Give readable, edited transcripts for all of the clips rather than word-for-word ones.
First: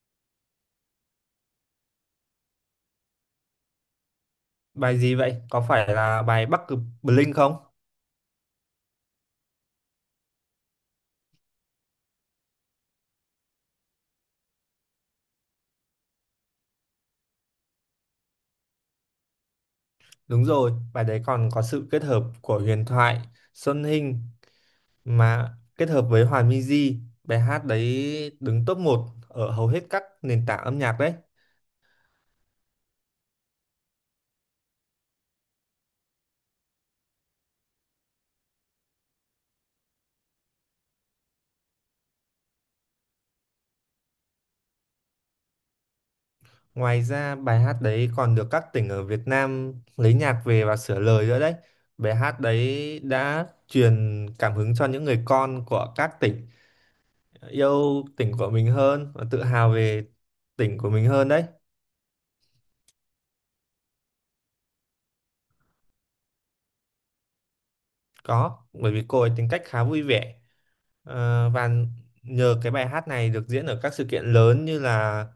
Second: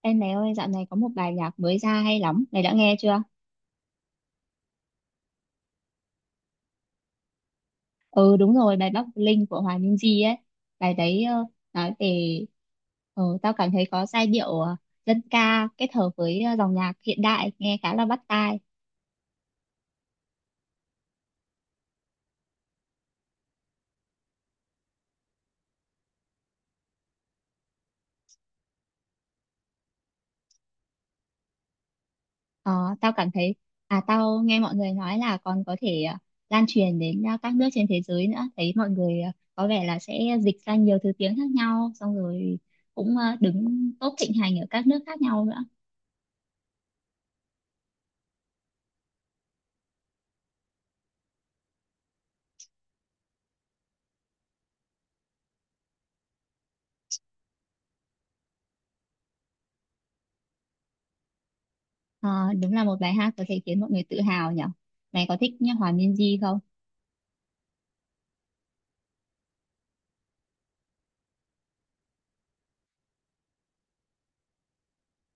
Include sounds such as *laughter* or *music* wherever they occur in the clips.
Em mẹ ơi, dạo này có một bài nhạc mới ra hay lắm, mày đã nghe chưa? Bài gì vậy? Có phải là bài Bắc Cực Blink không? Ừ đúng rồi, bài Bắc Linh của Hòa Minzy ấy. Bài đấy nói về tao cảm thấy có giai điệu dân ca kết hợp với dòng nhạc hiện đại nghe khá là bắt tai. Đúng rồi, bài đấy còn có sự kết hợp của huyền thoại Xuân Hinh mà kết hợp với Hòa Minzy. Bài hát đấy đứng top một ở hầu hết các nền tảng âm nhạc đấy. Ờ, tao cảm thấy à tao nghe mọi người nói là còn có thể lan truyền đến các nước trên thế giới nữa. Thấy mọi người có vẻ là sẽ dịch ra nhiều thứ tiếng khác nhau xong rồi cũng đứng top thịnh hành ở các nước khác nhau nữa. Ngoài ra bài hát đấy còn được các tỉnh ở Việt Nam lấy nhạc về và sửa lời nữa đấy. Bài hát đấy đã truyền cảm hứng cho những người con của các tỉnh yêu tỉnh của mình hơn và tự hào về tỉnh của mình hơn đấy. Ờ, đúng là một bài hát có thể khiến mọi người tự hào nhỉ. Mày có thích nhá, Hòa Minzy không? Có, bởi vì cô ấy tính cách khá vui vẻ. Và nhờ cái bài hát này được diễn ở các sự kiện lớn như là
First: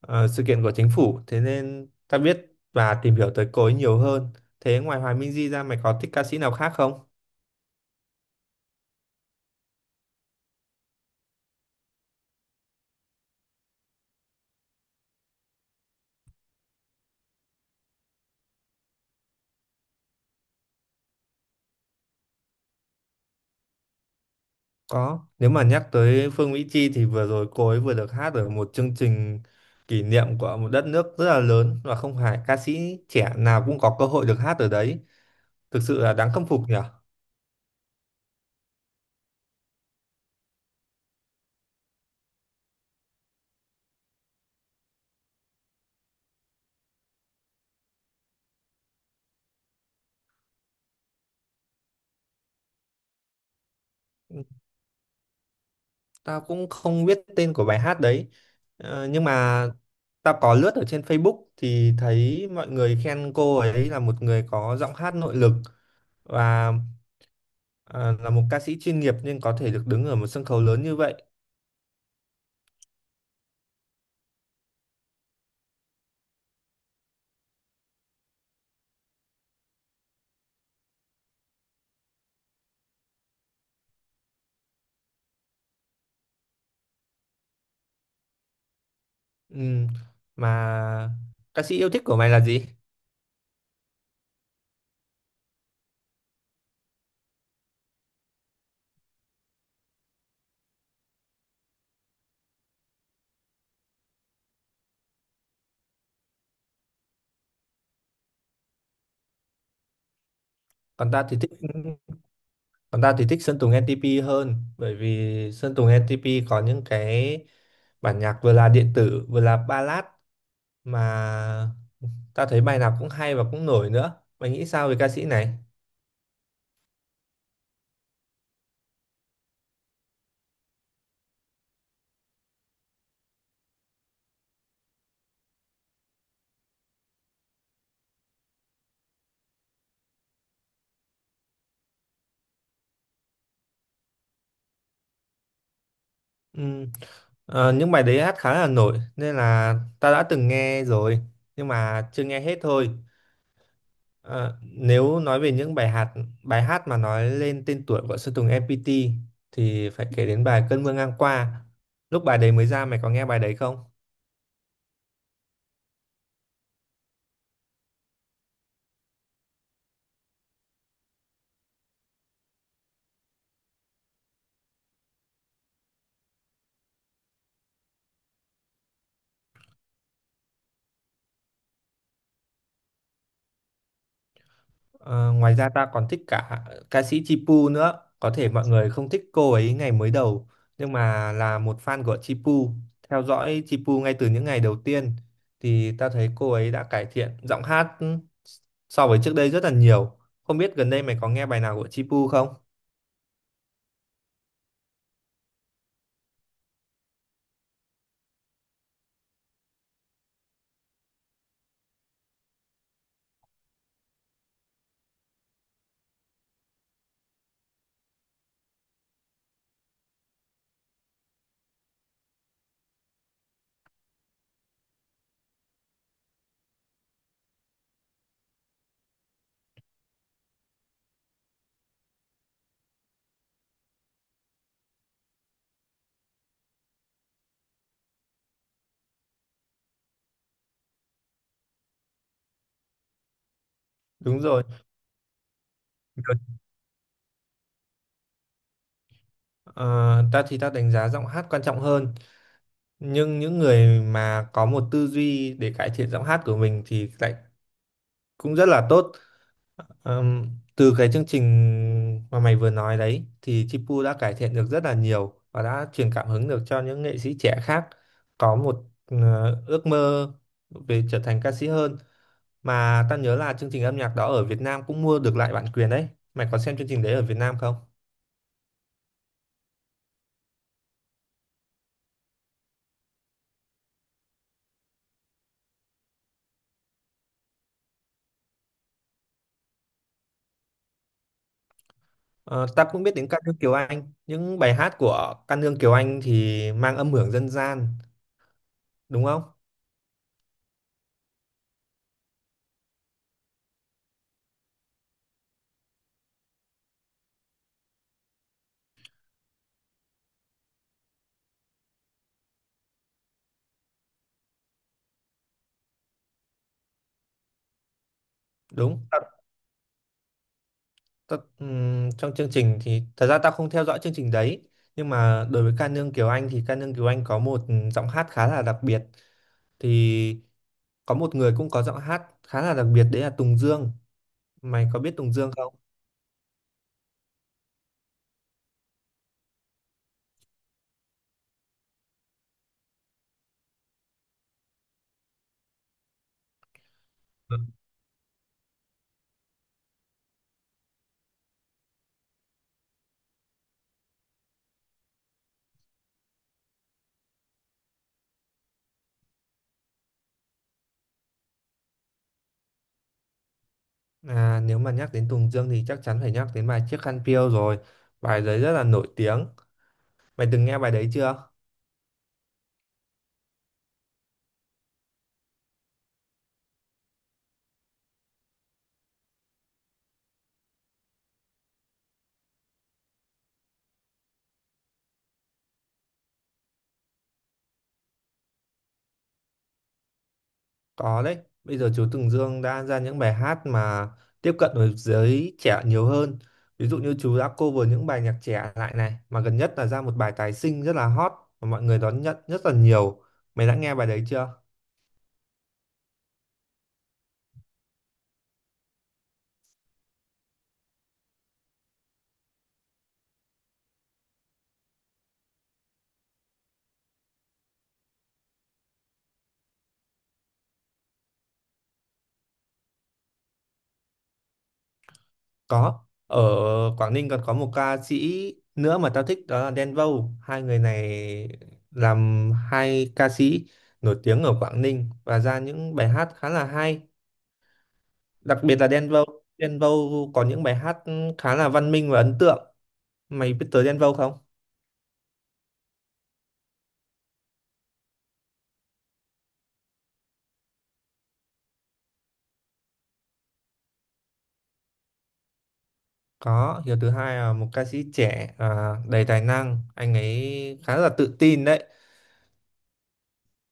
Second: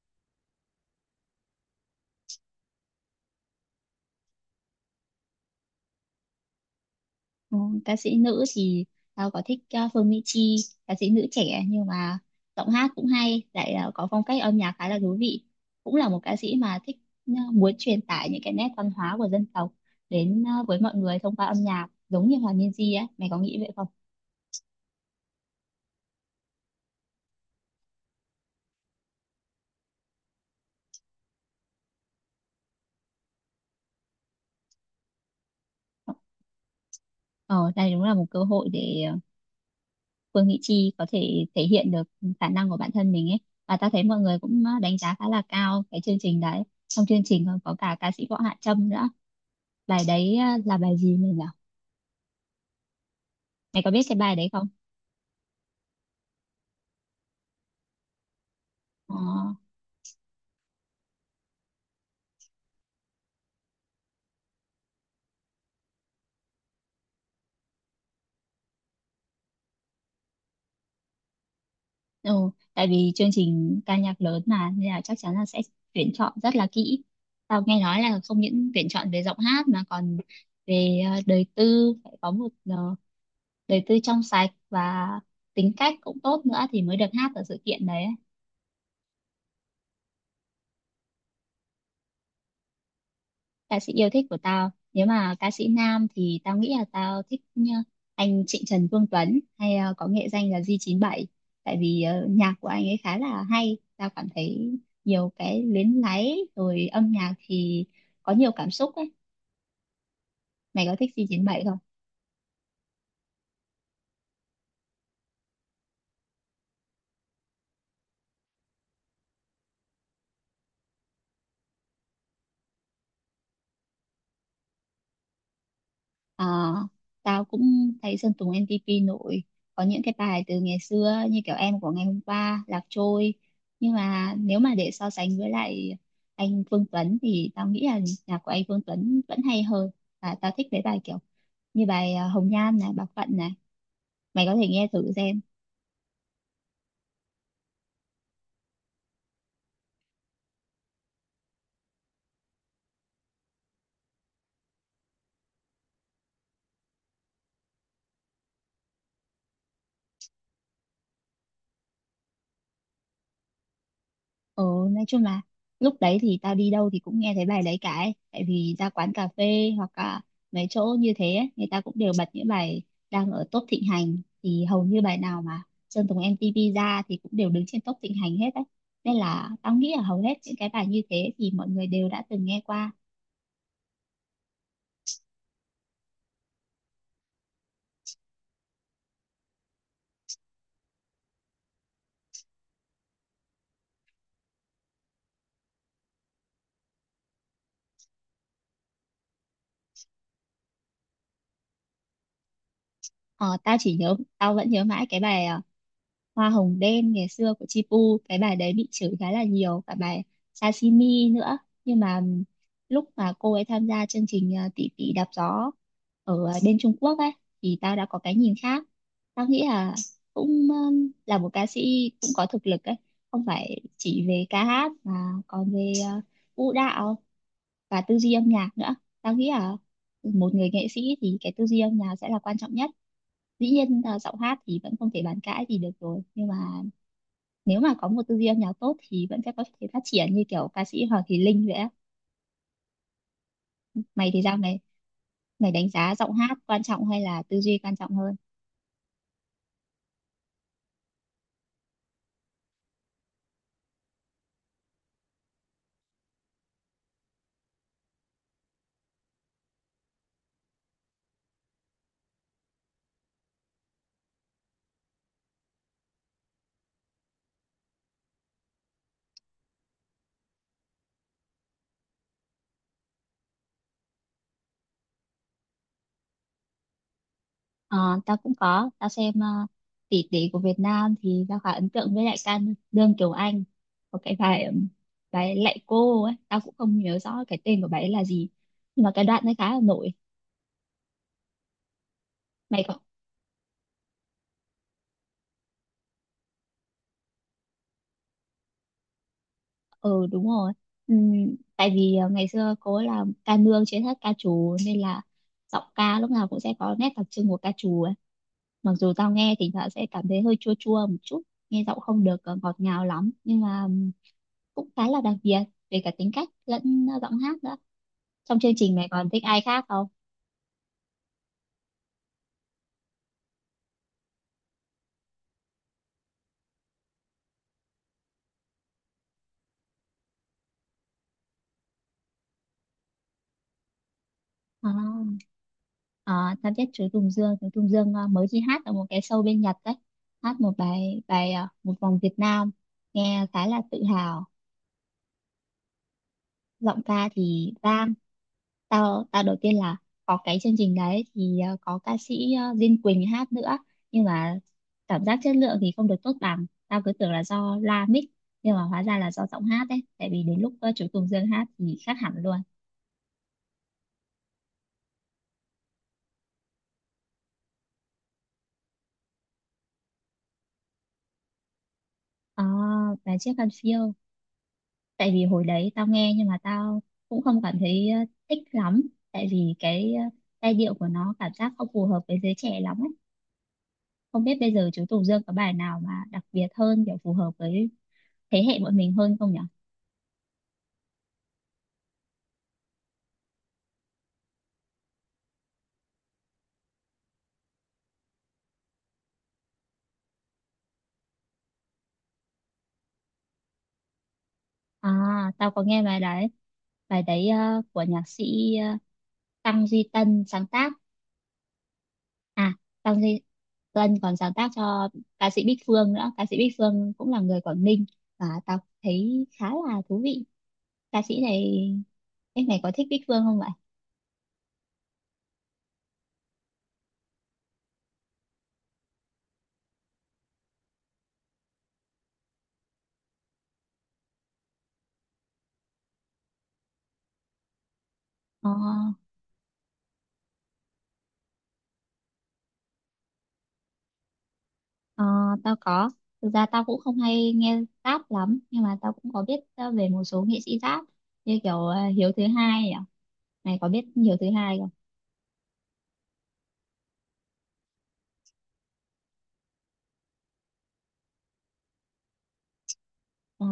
sự kiện của chính phủ, thế nên ta biết và tìm hiểu tới cô ấy nhiều hơn. Thế ngoài Hoài Minh Di ra mày có thích ca sĩ nào khác không? Ừ, ca sĩ nữ thì tao có thích Phương Mỹ Chi, ca sĩ nữ trẻ nhưng mà giọng hát cũng hay, lại có phong cách âm nhạc khá là thú vị. Cũng là một ca sĩ mà thích muốn truyền tải những cái nét văn hóa của dân tộc đến với mọi người thông qua âm nhạc, giống như Hòa Minzy ấy. Mày có nghĩ vậy không? Có, nếu mà nhắc tới Phương Mỹ Chi thì vừa rồi cô ấy vừa được hát ở một chương trình kỷ niệm của một đất nước rất là lớn, và không phải ca sĩ trẻ nào cũng có cơ hội được hát ở đấy. Thực sự là đáng khâm phục nhỉ? Ờ, đây đúng là một cơ hội để Phương Mỹ Chi có thể thể hiện được khả năng của bản thân mình ấy, và ta thấy mọi người cũng đánh giá khá là cao cái chương trình đấy. Trong chương trình còn có cả ca sĩ Võ Hạ Trâm nữa. Bài đấy là bài gì mình nhỉ, mày có biết cái bài đấy không? Tao cũng không biết tên của bài hát đấy. Ờ, Nhưng mà tao có lướt ở trên Facebook thì thấy mọi người khen cô ấy là một người có giọng hát nội lực, và ờ, là một ca sĩ chuyên nghiệp nên có thể được đứng ở một sân khấu lớn như vậy. ừ, tại vì chương trình ca nhạc lớn mà nên là chắc chắn là sẽ tuyển chọn rất là kỹ. Tao nghe nói là không những tuyển chọn về giọng hát mà còn về đời tư, phải có một đời tư trong sạch và tính cách cũng tốt nữa thì mới được hát ở sự kiện đấy. Ừm, Mà ca sĩ yêu thích của mày là gì? Ca sĩ yêu thích của tao, nếu mà ca sĩ nam thì tao nghĩ là tao thích nhá, anh Trịnh Trần Vương Tuấn, hay có nghệ danh là G97, tại vì nhạc của anh ấy khá là hay. Tao cảm thấy nhiều cái luyến láy rồi âm nhạc thì có nhiều cảm xúc ấy. Mày có thích Còn tao thì thích G97? còn tao thì thích Sơn Tùng NTP hơn, bởi vì Sơn Tùng NTP có những cái bản nhạc vừa là điện tử vừa là ballad. Mà Tao thấy bài nào cũng hay và cũng nổi nữa. Mày nghĩ sao về ca sĩ này? Ờ, tao cũng thấy Sơn Tùng M-TP nổi, có những cái bài từ ngày xưa như kiểu Em Của Ngày Hôm Qua, Lạc Trôi, nhưng mà nếu mà để so sánh với lại anh Phương Tuấn thì tao nghĩ là nhạc của anh Phương Tuấn vẫn hay hơn. Và tao thích mấy bài kiểu như bài Hồng Nhan này, Bạc Phận này, mày có thể nghe thử xem. Ừm, những bài đấy hát khá là nổi nên là tao đã từng nghe rồi, nhưng mà chưa nghe hết thôi. Ờ, Nếu nói về những bài hát mà nói lên tên tuổi của Sơn Tùng MPT thì phải kể đến bài Cơn mưa ngang qua. Lúc bài đấy mới ra mày có nghe bài đấy không? Ừ, nói chung là lúc đấy thì tao đi đâu thì cũng nghe thấy bài đấy cả ấy. Tại vì ra quán cà phê hoặc là mấy chỗ như thế ấy, người ta cũng đều bật những bài đang ở top thịnh hành, thì hầu như bài nào mà Sơn Tùng MTP ra thì cũng đều đứng trên top thịnh hành hết đấy. Nên là tao nghĩ là hầu hết những cái bài như thế thì mọi người đều đã từng nghe qua. Ờ, Ngoài ra ta còn thích cả ca sĩ Chipu nữa. Có thể mọi người không thích cô ấy ngày mới đầu, nhưng mà là một fan của Chipu, theo dõi Chipu ngay từ những ngày đầu tiên, thì ta thấy cô ấy đã cải thiện giọng hát so với trước đây rất là nhiều. Không biết gần đây mày có nghe bài nào của Chipu không? Ờ, tao chỉ nhớ, tao vẫn nhớ mãi cái bài Hoa Hồng Đen ngày xưa của Chipu, cái bài đấy bị chửi khá là nhiều, cả bài Sashimi nữa. Nhưng mà lúc mà cô ấy tham gia chương trình Tỷ Tỷ Đạp Gió ở bên Trung Quốc ấy thì tao đã có cái nhìn khác. Tao nghĩ là cũng là một ca sĩ cũng có thực lực ấy, không phải chỉ về ca hát mà còn về vũ đạo và tư duy âm nhạc nữa. Tao nghĩ là một người nghệ sĩ thì cái tư duy âm nhạc sẽ là quan trọng nhất. Dĩ nhiên giọng hát thì vẫn không thể bàn cãi gì được rồi, nhưng mà nếu mà có một tư duy âm nhạc tốt thì vẫn sẽ có thể phát triển như kiểu ca sĩ Hoàng Thùy Linh vậy á. Mày Đúng thì sao rồi. mày, mày đánh giá giọng Được. hát quan trọng hay là tư duy quan trọng hơn? Ờ, Ta thì ta đánh giá giọng hát quan trọng hơn, nhưng những người mà có một tư duy để cải thiện giọng hát của mình thì lại cũng rất là tốt. Ờm, Từ cái chương trình mà mày vừa nói đấy thì Chipu đã cải thiện được rất là nhiều và đã truyền cảm hứng được cho những nghệ sĩ trẻ khác có một ước mơ về trở thành ca sĩ hơn. Mà tao nhớ là chương trình âm nhạc đó ở Việt Nam cũng mua được lại bản quyền đấy. Mày có xem chương trình đấy ở Việt Nam không? Ờ, tao cũng có, tao xem uh, tỷ tỷ của Việt Nam thì tao khá ấn tượng với lại ca Lương Kiều Anh, có cái bài bài Lạy Cô ấy, tao cũng không nhớ rõ cái tên của bài ấy là gì, nhưng mà cái đoạn ấy khá là nổi. Ờ, Mày Tao có, cũng biết đến ca nương Kiều Anh. Những bài hát của ca nương Kiều Anh thì mang âm hưởng dân gian đúng không? ừ đúng rồi. Tại vì ngày xưa cô ấy là ca nương trên hết ca trù nên là giọng ca lúc nào cũng sẽ có nét đặc trưng của ca trù ấy. Mặc dù tao nghe thỉnh thoảng sẽ cảm thấy hơi chua chua một chút, nghe giọng không được ngọt ngào lắm, nhưng mà cũng khá là đặc biệt về cả tính cách lẫn giọng hát nữa. Trong chương trình Đúng. mày còn thích ai khác không? Trong chương trình thì thật ra tao không theo dõi chương trình đấy, nhưng mà đối với ca nương Kiều Anh thì ca nương Kiều Anh có một giọng hát khá là đặc biệt. Thì có một người cũng có giọng hát khá là đặc biệt, đấy là Tùng Dương. Mày à, có biết Tùng Dương không? Tao biết chú Tùng Dương. Chú Tùng Dương mới đi hát ở một cái show bên Nhật đấy, hát một bài, bài Một Vòng Việt Nam, nghe khá là tự hào. Giọng ca Ừ. thì bang. Tao tao đầu tiên là có cái chương trình đấy thì có ca sĩ Diên Quỳnh hát nữa, nhưng mà cảm giác chất lượng thì không được tốt bằng. Tao cứ tưởng là do loa mic, nhưng mà hóa ra là do giọng hát đấy, tại vì đến lúc chú Tùng Dương hát thì khác hẳn luôn. Nếu mà nhắc đến Tùng Dương thì chắc chắn phải nhắc đến bài Chiếc Khăn Piêu rồi. Bài đấy rất là nổi tiếng. Mày từng nghe bài đấy chưa? À, và Chiếc Khăn Phiêu, tại vì hồi đấy tao nghe nhưng mà tao cũng không cảm thấy thích lắm, tại vì cái giai điệu của nó cảm giác không phù hợp với giới trẻ lắm ấy. Không biết bây giờ chú Tùng Dương có bài nào mà đặc biệt hơn, kiểu phù hợp với thế hệ bọn mình hơn không nhỉ? Có đấy, bây giờ chú Tùng Dương đã ra những bài hát mà tiếp cận với giới trẻ nhiều hơn. Ví dụ như chú đã cover những bài nhạc trẻ lại này, mà gần nhất là ra một bài tái sinh rất là hot mà mọi người đón nhận rất là nhiều. Mày đã nghe bài đấy chưa? À, tao có nghe bài đấy. Bài đấy của nhạc sĩ ờ, Tăng Duy Tân sáng tác. À, Tăng Duy Tân còn sáng tác cho ca sĩ Bích Phương nữa. Ca sĩ Bích Phương cũng là người Quảng Ninh, và tao thấy khá là thú vị. Ca sĩ này, em này có thích Bích Phương không vậy? Có. Ở Quảng Ninh còn có một ca sĩ nữa mà tao thích, đó là Đen Vâu. Hai người này làm hai ca sĩ nổi tiếng ở Quảng Ninh và ra những bài hát khá là hay, đặc Ờ, biệt là Đen Vâu. Đen Vâu có những bài hát khá là văn minh và ấn tượng. Mày biết tới Đen Vâu không? ờ, tao có. Thực ra tao cũng không hay nghe rap lắm, nhưng mà tao cũng có biết về một số nghệ sĩ rap, như kiểu Hiếu Thứ Hai nhỉ? Mày có biết Hiếu Thứ Hai không? Có. Hiếu thứ hai là một ca sĩ trẻ đầy tài năng, anh ấy khá là tự tin đấy. Ờ,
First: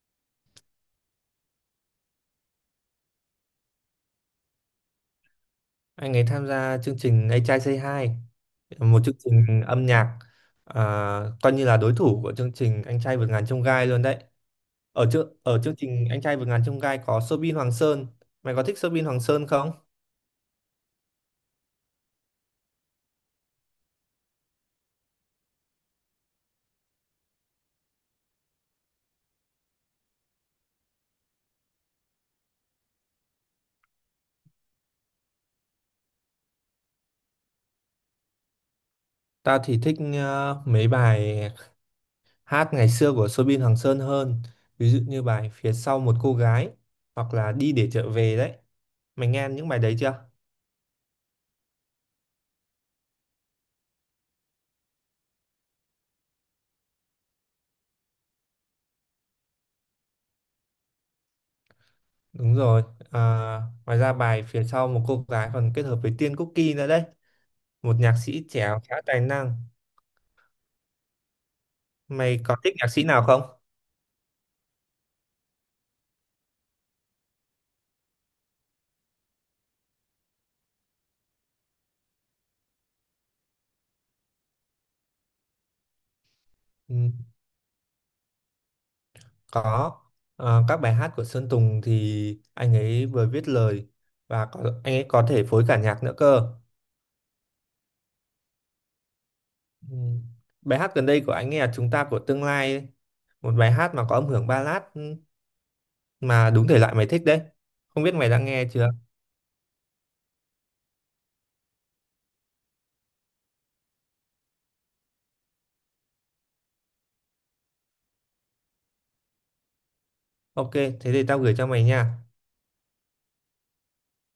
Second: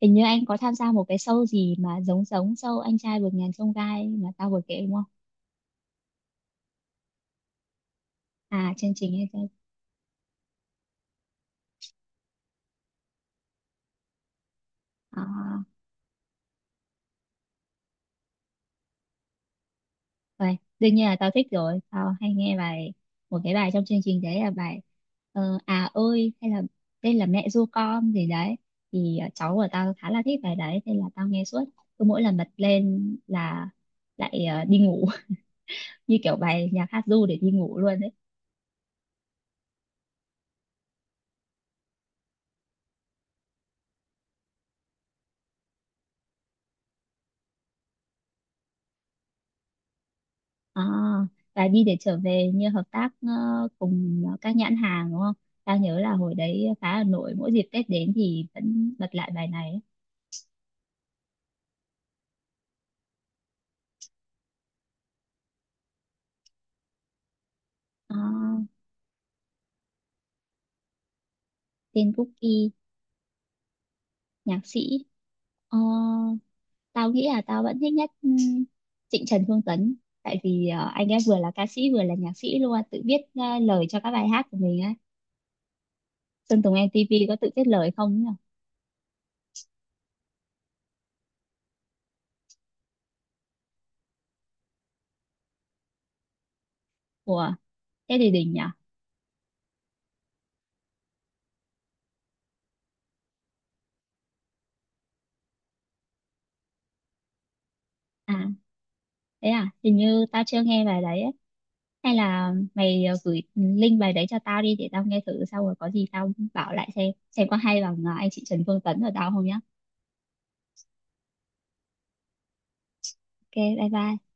hình như anh có tham gia một cái show gì mà giống giống show Anh Trai Vượt Ngàn Chông Gai mà tao vừa kể đúng không? Anh ấy tham gia chương trình A Trai Say Hi, À, chương một trình chương Anh Trai. trình âm nhạc à, coi như là đối thủ của chương trình Anh Trai Vượt Ngàn Chông Gai luôn đấy. ở À, chương ở chương trình Anh Trai Vượt Ngàn Chông Gai có Soobin Hoàng Sơn. Mày có thích Soobin Hoàng Sơn không? vậy đương nhiên là tao thích rồi. Tao hay nghe bài, một cái bài trong chương trình đấy là bài À Ơi, hay là Đây Là Mẹ Ru Con gì đấy. Thì cháu của tao khá là thích bài đấy nên là tao nghe suốt. Cứ mỗi lần bật lên là lại đi ngủ *laughs* như kiểu bài nhạc hát ru để đi ngủ luôn đấy. Tao thì thích mấy bài hát ngày xưa của Soobin Hoàng Sơn hơn, ví dụ như bài phía sau một cô gái, hoặc là đi để trở về đấy. Mày nghe những bài đấy chưa? À, và Đi Để Trở Về như hợp tác cùng các nhãn hàng đúng không? Tao nhớ là hồi đấy phá Hà Nội mỗi dịp Tết đến thì vẫn bật lại bài này ấy. Đúng rồi. à, Ngoài ra bài phía sau một cô gái còn kết hợp với Tiên Cookie nữa đấy, một À, nhạc sĩ trẻ khá tài năng. tên Mày có Cookie, thích nhạc sĩ nào không? nhạc sĩ. Ờ, tao nghĩ là tao vẫn thích nhất Trịnh Trần Phương Tấn. Tại vì anh ấy vừa là ca sĩ vừa là nhạc sĩ luôn, tự viết lời cho các bài hát của mình á. Sơn Tùng Ừ, MTP có tự viết lời không nhỉ? có. Các bài hát của Sơn Tùng thì anh ấy vừa viết lời, và có, anh ấy có thể phối cả nhạc nữa cơ. Ủa, thế thì đỉnh nhỉ? Ừ. Bài hát gần đây của anh nghe là Chúng ta của tương lai ấy. Một bài hát mà có âm hưởng ballad mà đúng thể loại mày thích đấy. Không biết mày À, đã nghe chưa? thế à, hình như tao chưa nghe bài đấy ấy. Hay là mày gửi link bài đấy cho tao đi để tao nghe thử xong rồi có gì tao bảo lại xem có hay bằng anh chị Trần Phương Tấn ở tao không nhá. Ok, thế thì tao gửi cho mày nha. Ok, bye bye.